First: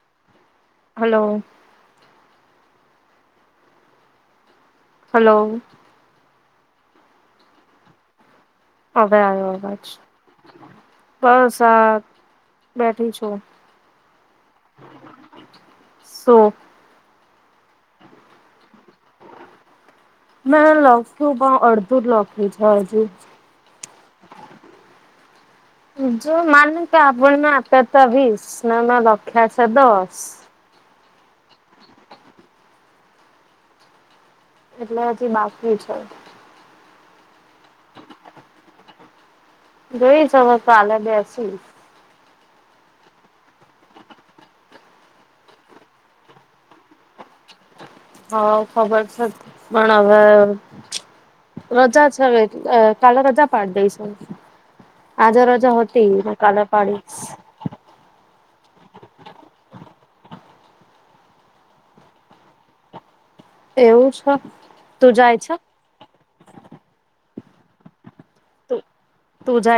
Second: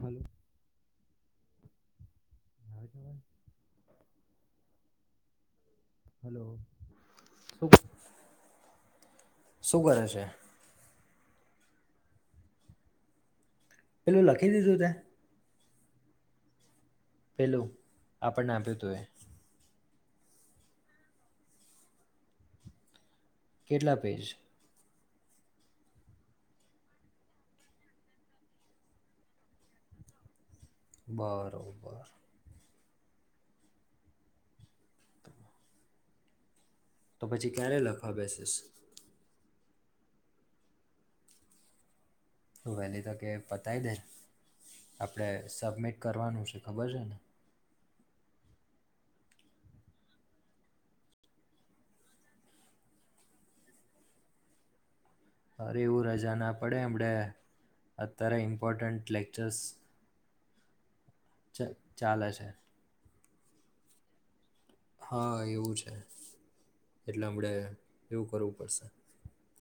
Hello hello. હજ [unintelligible] hello. Hello શ [unintelligible] હવે આવ્યો અવાજ. બસ, આ બેઠી છું. પેલું લખી દીધું તે. શું? પેલું આપણને આપ્યું તું એ. મેં લખ્યું પણ અડધું જ લખ્યું છે, હજુ. કેટલા પેજ? જો માને કે આપણને આપ્યા તા વીસ, ના મેં લખ્યા છે દસ. બરોબર. એટલે થી બાકી છે. તો પછી ક્યારે લખવા બેસીસ? જોઈસ, હવે કાલે બેસીસ. તો હું વહેલી તકે પતાય દે. આપણે સબમિટ કરવાનું છે, ખબર છે ને? હા, ખબર છે. પણ હવે રજા છે, હવે કાલે રજા પાડી દઈશ. આજે અરે, રજા એવું હતી રજા ને ના કાલે પડાય પાડીશ હમણાં, અત્યારે. Important lectures. ચાલે છે. એવું છે. તું જાય હા, એવું છે. એટલે આપડે. એવું કરવું તું પડશે. તું જાય